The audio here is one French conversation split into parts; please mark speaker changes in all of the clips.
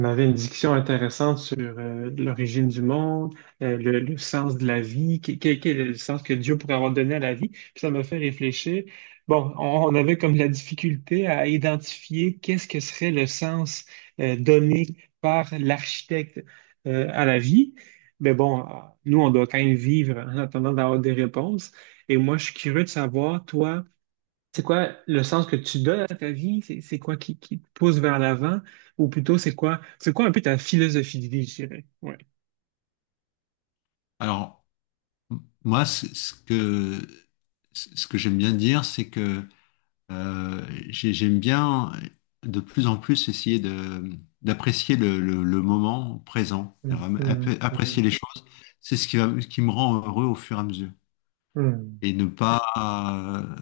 Speaker 1: On avait une discussion intéressante sur l'origine du monde, le sens de la vie, quel est le sens que Dieu pourrait avoir donné à la vie. Puis ça m'a fait réfléchir. Bon, on avait comme la difficulté à identifier qu'est-ce que serait le sens donné par l'architecte à la vie. Mais bon, nous, on doit quand même vivre en attendant d'avoir des réponses. Et moi, je suis curieux de savoir, toi, c'est quoi le sens que tu donnes à ta vie? C'est quoi qui te pousse vers l'avant? Ou plutôt, c'est quoi un peu ta philosophie de vie, je dirais? Ouais.
Speaker 2: Alors, m- moi, c- ce que j'aime bien dire, c'est que euh, j'aime bien de plus en plus essayer d'apprécier le moment présent,
Speaker 1: Hum,
Speaker 2: c'est-à-dire
Speaker 1: hum,
Speaker 2: apprécier
Speaker 1: hum,
Speaker 2: les choses. C'est ce qui me rend heureux au fur et à mesure. Et ne pas euh,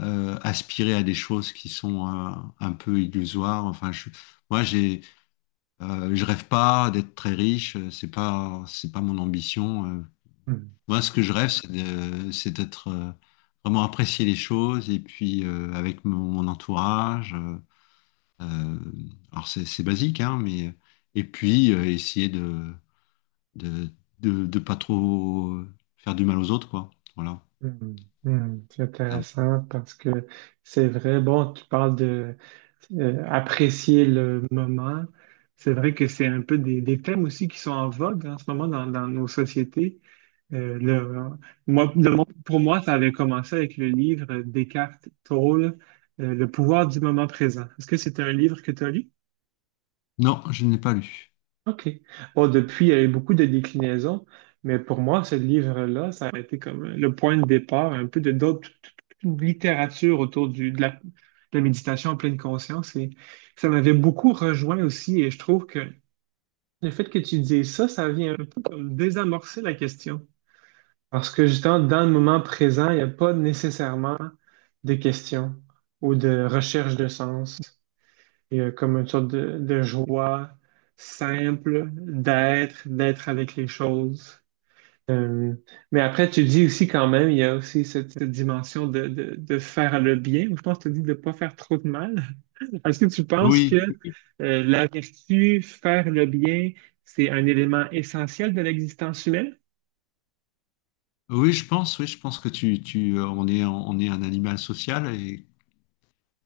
Speaker 2: euh, aspirer à des choses qui sont un peu illusoires. Enfin, moi, je rêve pas d'être très riche. C'est pas mon ambition. euh,
Speaker 1: hum,
Speaker 2: Moi, ce que je rêve, c'est d'être vraiment apprécier les choses et puis avec mon entourage. Euh, alors c'est basique, hein, mais et puis essayer de de pas trop faire du mal aux autres, quoi. Voilà.
Speaker 1: C'est
Speaker 2: Ah, bon.
Speaker 1: intéressant parce que c'est vrai, bon, tu parles de apprécier le moment. C'est vrai que c'est un peu des thèmes aussi qui sont en vogue en ce moment dans nos sociétés. Euh, le- moi, pour moi, ça avait commencé avec le livre Descartes, Toll, Le pouvoir du moment présent. Est-ce que c'est un livre que tu as lu?
Speaker 2: Non, je ne l'ai pas lu.
Speaker 1: OK. Bon, depuis, il y a eu beaucoup de déclinaisons, mais pour moi, ce livre-là, ça a été comme le point de départ un peu de d'autres toute une littérature autour de la méditation en pleine conscience. Et ça m'avait beaucoup rejoint aussi, et je trouve que le fait que tu dises ça, ça vient un peu comme désamorcer la question. Parce que justement, dans le moment présent, il n'y a pas nécessairement de questions ou de recherche de sens. Il y a comme une sorte de joie simple d'être, d'être avec les choses. Euh, mais après, tu dis aussi quand même, il y a aussi cette dimension de faire le bien, ou je pense que tu dis de ne pas faire trop de mal. Est-ce que tu penses que
Speaker 2: Oui,
Speaker 1: la vertu, faire le bien, c'est un élément essentiel de l'existence humaine?
Speaker 2: oui, je pense, oui, je pense que tu tu on est un animal social,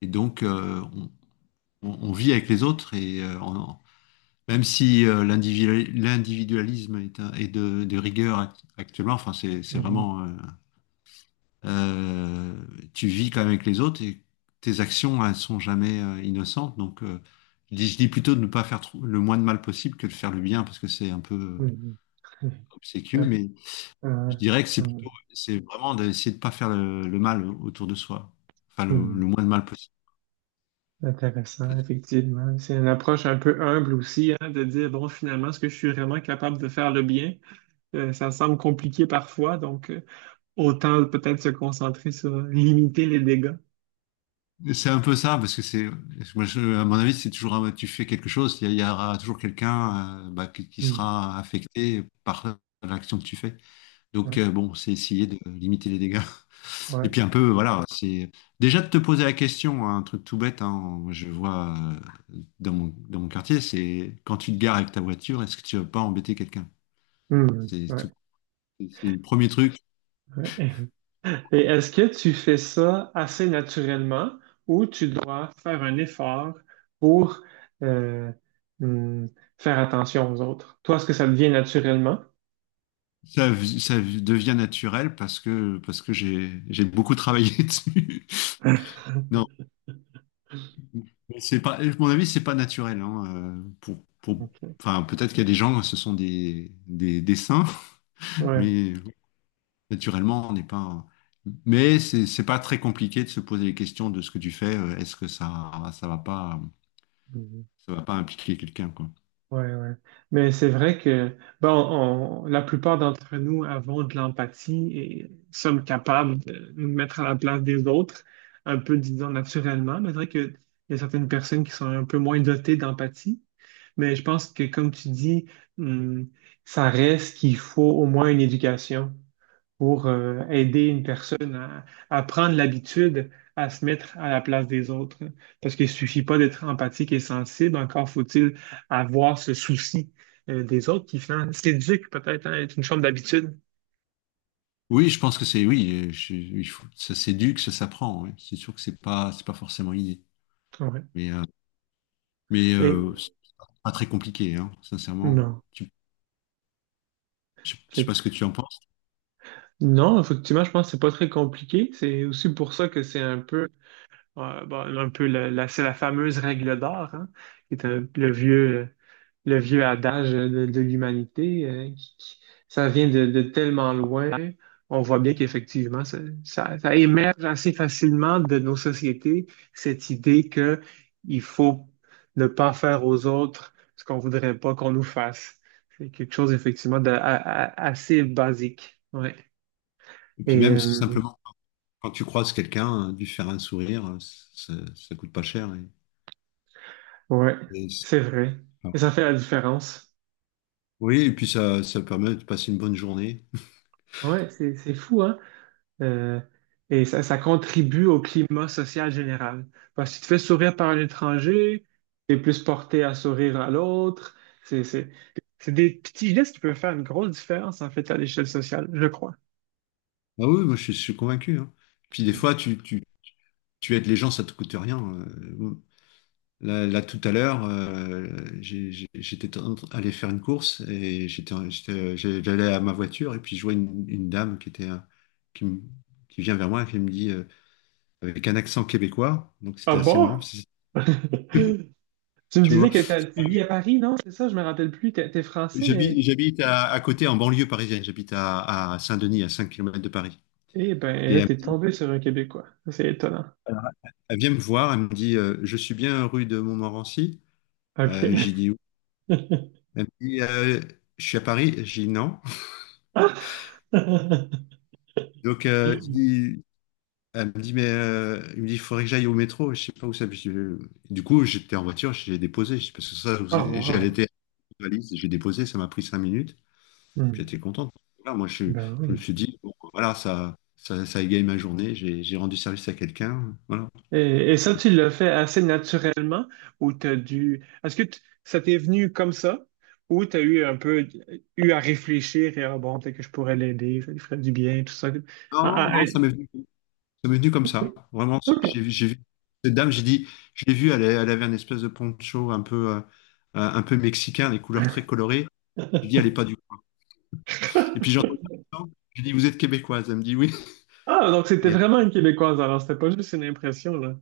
Speaker 2: et donc on vit avec les autres et même si l'individualisme est, est de rigueur actuellement, enfin c'est
Speaker 1: Mhm.
Speaker 2: vraiment euh, tu vis quand même avec les autres, et tes actions elles sont jamais innocentes. Donc je dis plutôt de ne pas le moins de mal possible que de faire le bien, parce que c'est un peu
Speaker 1: Mhm.
Speaker 2: obséquieux. Mais
Speaker 1: Ouais,
Speaker 2: je dirais que c'est
Speaker 1: ouais,
Speaker 2: plutôt, c'est vraiment d'essayer de ne pas faire le mal autour de soi, enfin le
Speaker 1: hmm.
Speaker 2: moins de mal possible.
Speaker 1: Intéressant, effectivement. C'est une approche un peu humble aussi, hein, de dire, bon, finalement, est-ce que je suis vraiment capable de faire le bien? Ça semble compliqué parfois, donc autant peut-être se concentrer sur limiter les dégâts.
Speaker 2: C'est un peu ça, parce que à mon avis, c'est toujours, tu fais quelque chose, il y aura toujours quelqu'un, bah, qui
Speaker 1: Hmm.
Speaker 2: sera affecté par l'action que tu fais. Donc,
Speaker 1: Ouais,
Speaker 2: bon, c'est essayer de limiter les dégâts.
Speaker 1: ouais,
Speaker 2: Et puis, un peu, voilà, c'est déjà de te poser la question, hein. Un truc tout bête, hein, je vois dans mon quartier, c'est quand tu te gares avec ta voiture, est-ce que tu vas pas embêter quelqu'un?
Speaker 1: hmm,
Speaker 2: C'est
Speaker 1: ouais,
Speaker 2: tout, c'est le premier truc.
Speaker 1: ouais. Et est-ce que tu fais ça assez naturellement ou tu dois faire un effort pour euh, hmm, faire attention aux autres? Toi, est-ce que ça devient naturellement?
Speaker 2: Ça, ça devient naturel parce que j'ai beaucoup travaillé dessus. Non, mais c'est pas, à mon avis, c'est pas naturel, hein, pour,
Speaker 1: Ok.
Speaker 2: enfin, peut-être qu'il y a des gens, ce sont des saints,
Speaker 1: Ouais.
Speaker 2: mais naturellement, on n'est pas. Mais c'est pas très compliqué de se poser les questions de ce que tu fais. Est-ce que
Speaker 1: Mhm.
Speaker 2: ça va pas impliquer quelqu'un, quoi.
Speaker 1: Ouais, ouais. Mais c'est vrai que bon, la plupart d'entre nous avons de l'empathie et sommes capables de nous mettre à la place des autres, un peu, disons, naturellement. Mais c'est vrai qu'il y a certaines personnes qui sont un peu moins dotées d'empathie. Mais je pense que, comme tu dis, hum, ça reste qu'il faut au moins une éducation pour aider une personne à prendre l'habitude à se mettre à la place des autres. Parce qu'il suffit pas d'être empathique et sensible, encore faut-il avoir ce souci des autres qui finalement s'éduque peut-être à être une forme d'habitude.
Speaker 2: Oui, je pense que c'est oui. Ça s'éduque, ça s'apprend, oui. C'est sûr que c'est pas forcément inné.
Speaker 1: Ouais.
Speaker 2: Mais,
Speaker 1: Et
Speaker 2: c'est pas très compliqué, hein, sincèrement.
Speaker 1: non.
Speaker 2: Je sais
Speaker 1: Fait
Speaker 2: pas ce que tu en penses.
Speaker 1: non, effectivement, je pense que c'est pas très compliqué. C'est aussi pour ça que c'est un peu, bon, un peu c'est la fameuse règle d'or, hein, qui est un- le vieux, euh, le vieux adage de l'humanité, ça vient de tellement loin. On voit bien qu'effectivement, ça, ça émerge assez facilement de nos sociétés, cette idée que il faut ne pas faire aux autres ce qu'on voudrait pas qu'on nous fasse. C'est quelque chose, effectivement, assez basique. Ouais.
Speaker 2: Et puis
Speaker 1: Et
Speaker 2: même c'est simplement, quand tu croises quelqu'un, lui faire un sourire, ça, ça coûte pas cher, et-
Speaker 1: ouais,
Speaker 2: et ça,
Speaker 1: c'est vrai.
Speaker 2: enfin,
Speaker 1: Et ça fait la différence.
Speaker 2: oui, et puis ça permet de passer une bonne journée.
Speaker 1: Ouais, c'est fou, hein. Euh, et ça, ça contribue au climat social général. Parce que si tu fais sourire par un étranger, tu es plus porté à sourire à l'autre. C'est, c'est, c'est des petits gestes qui peuvent faire une grosse différence, en fait, à l'échelle sociale, je crois.
Speaker 2: Ah oui, je suis convaincu, hein. Puis des fois, tu aides les gens, ça te coûte rien. Euh. Là, là, tout à l'heure, j'étais en train d'aller faire une course, et j'allais à ma voiture, et puis je vois une dame qui était, qui, me- qui vient vers moi et qui me dit, avec un accent québécois. Donc
Speaker 1: Ah
Speaker 2: c'était assez
Speaker 1: bon?
Speaker 2: marrant, parce que,
Speaker 1: Tu me
Speaker 2: tu vois,
Speaker 1: disais que
Speaker 2: c'est pas
Speaker 1: tu
Speaker 2: arrivé.
Speaker 1: vis à Paris, non? C'est ça, je me rappelle plus. T'es français, mais...
Speaker 2: J'habite à côté en banlieue parisienne. J'habite à Saint-Denis, à 5 kilomètres de Paris.
Speaker 1: Eh ben,
Speaker 2: Et
Speaker 1: là,
Speaker 2: elle,
Speaker 1: t'es tombé sur un Québécois. Ça, c'est étonnant.
Speaker 2: elle vient me voir, elle me dit, je suis bien rue de Montmorency. J'ai
Speaker 1: OK.
Speaker 2: dit oui. Elle me dit, je suis à Paris. J'ai dit non. Donc, je dis, elle me dit, mais il me dit, il faudrait que j'aille au métro, je sais pas où ça. Du coup, j'étais en voiture, j'ai déposé, Je parce que ça, vous-
Speaker 1: Ah,
Speaker 2: j'ai
Speaker 1: wow.
Speaker 2: allaité la valise, j'ai déposé, ça m'a pris 5 minutes,
Speaker 1: Hmm.
Speaker 2: puis j'étais contente. Voilà,
Speaker 1: Ben
Speaker 2: je me
Speaker 1: oui.
Speaker 2: suis dit, bon, voilà, ça égaye ma journée, j'ai rendu service à quelqu'un, voilà.
Speaker 1: Et ça,
Speaker 2: Et
Speaker 1: tu l'as fait assez naturellement ou t'as dû... Est-ce que ça t'est venu comme ça ou t'as eu un peu eu à réfléchir et ah bon, peut-être que je pourrais l'aider, ça lui ferait du bien, tout ça.
Speaker 2: non,
Speaker 1: Ah, ah,
Speaker 2: non, ça m'est venu comme
Speaker 1: ah,
Speaker 2: ça, vraiment.
Speaker 1: OK.
Speaker 2: J'ai vu cette dame, je l'ai vue, elle avait un espèce de poncho un peu mexicain, des couleurs très colorées, j'ai dit, elle est pas du... Et puis j'entends ça. Je dis, vous êtes québécoise? Elle me dit oui.
Speaker 1: Ah, donc c'était
Speaker 2: Et
Speaker 1: vraiment une Québécoise alors, c'était pas juste une impression, là.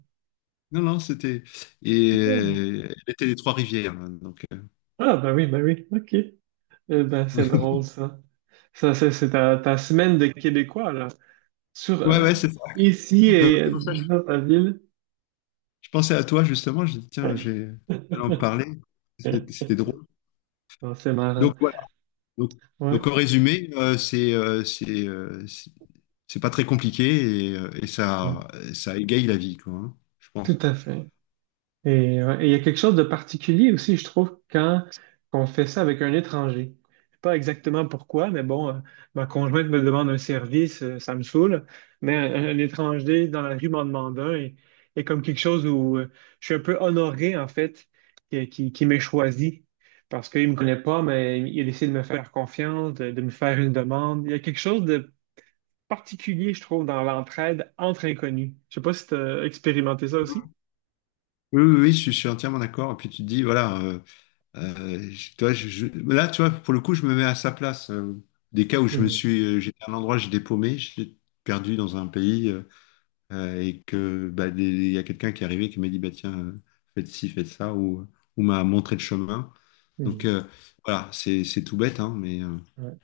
Speaker 2: non, non, c'était. Et elle était des Trois-Rivières, hein, donc. Euh,
Speaker 1: Ah, ben oui, OK. Eh ben, c'est drôle, ça. Ça, c'est ta, ta semaine de Québécois, là. Sur,
Speaker 2: Ouais, ouais, c'est ça.
Speaker 1: ici
Speaker 2: Non,
Speaker 1: et
Speaker 2: c'est pour ça que
Speaker 1: dans ta ville.
Speaker 2: je pensais à toi, justement. Je dis, tiens, je vais en parler. C'était drôle.
Speaker 1: Non, c'est marrant.
Speaker 2: Donc, voilà. Donc,
Speaker 1: Ouais,
Speaker 2: donc, en résumé, c'est pas très compliqué, et et
Speaker 1: ouais,
Speaker 2: ça égaye la vie, quoi, hein, je
Speaker 1: tout
Speaker 2: pense.
Speaker 1: à fait. Et ouais, et il y a quelque chose de particulier aussi, je trouve, quand on fait ça avec un étranger. Je sais pas exactement pourquoi, mais bon, ma conjointe me demande un service, ça me saoule, mais un étranger dans la rue m'en demande un et comme quelque chose où je suis un peu honoré, en fait, qui m'ait choisi parce qu'il me connaît pas, mais il a décidé de me faire confiance, de me faire une demande. Il y a quelque chose de particulier, je trouve, dans l'entraide entre inconnus. Je sais pas si tu as expérimenté ça aussi.
Speaker 2: Oui, je suis entièrement d'accord. Et puis, tu te dis, voilà. Euh, je- tu vois, je- je- Là, tu vois, pour le coup, je me mets à sa place. Des cas où
Speaker 1: Mhm,
Speaker 2: j'étais à un endroit, j'ai dépaumé, j'étais perdu dans un pays, et que bah, il y a quelqu'un qui est arrivé qui m'a dit bah tiens, faites ci, faites ça, ou m'a montré le chemin. Donc
Speaker 1: mhm.
Speaker 2: voilà, c'est tout bête, hein, mais
Speaker 1: Ouais.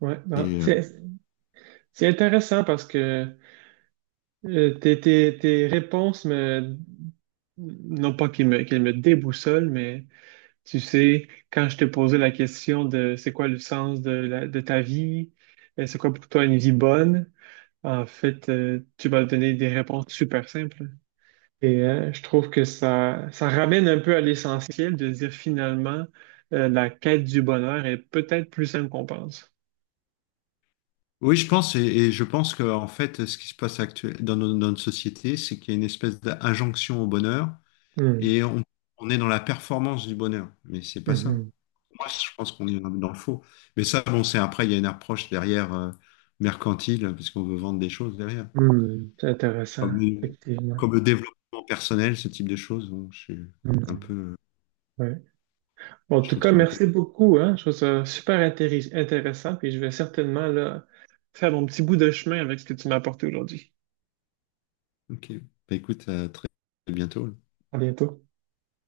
Speaker 1: Ouais, ben,
Speaker 2: et, euh,
Speaker 1: c'est intéressant parce que tes réponses non pas qu'elles qu'elles me déboussolent, mais tu sais, quand je t'ai posé la question de c'est quoi le sens de ta vie, c'est quoi pour toi une vie bonne, en fait, tu m'as donné des réponses super simples. Et je trouve que ça ramène un peu à l'essentiel de dire finalement, la quête du bonheur est peut-être plus simple qu'on pense.
Speaker 2: oui, je pense, et je pense que en fait, ce qui se passe actuellement dans no- dans notre société, c'est qu'il y a une espèce d'injonction au bonheur, et on est dans la performance du bonheur, mais c'est pas ça.
Speaker 1: Hmm.
Speaker 2: Moi, je pense qu'on est dans le faux. Mais ça, bon, c'est, après, il y a une approche derrière mercantile, parce qu'on veut vendre des choses derrière.
Speaker 1: Hmm, c'est intéressant,
Speaker 2: Comme, le
Speaker 1: effectivement.
Speaker 2: Comme le développement personnel, ce type de choses, bon, je suis un
Speaker 1: Hmm,
Speaker 2: peu,
Speaker 1: ouais. Bon, en
Speaker 2: je
Speaker 1: tout
Speaker 2: trouve
Speaker 1: cas,
Speaker 2: ça un peu...
Speaker 1: merci beaucoup, hein. Je trouve ça super intéressant, puis je vais certainement là, faire mon petit bout de chemin avec ce que tu m'as apporté aujourd'hui.
Speaker 2: OK. Bah, écoute, à très bientôt.
Speaker 1: À bientôt.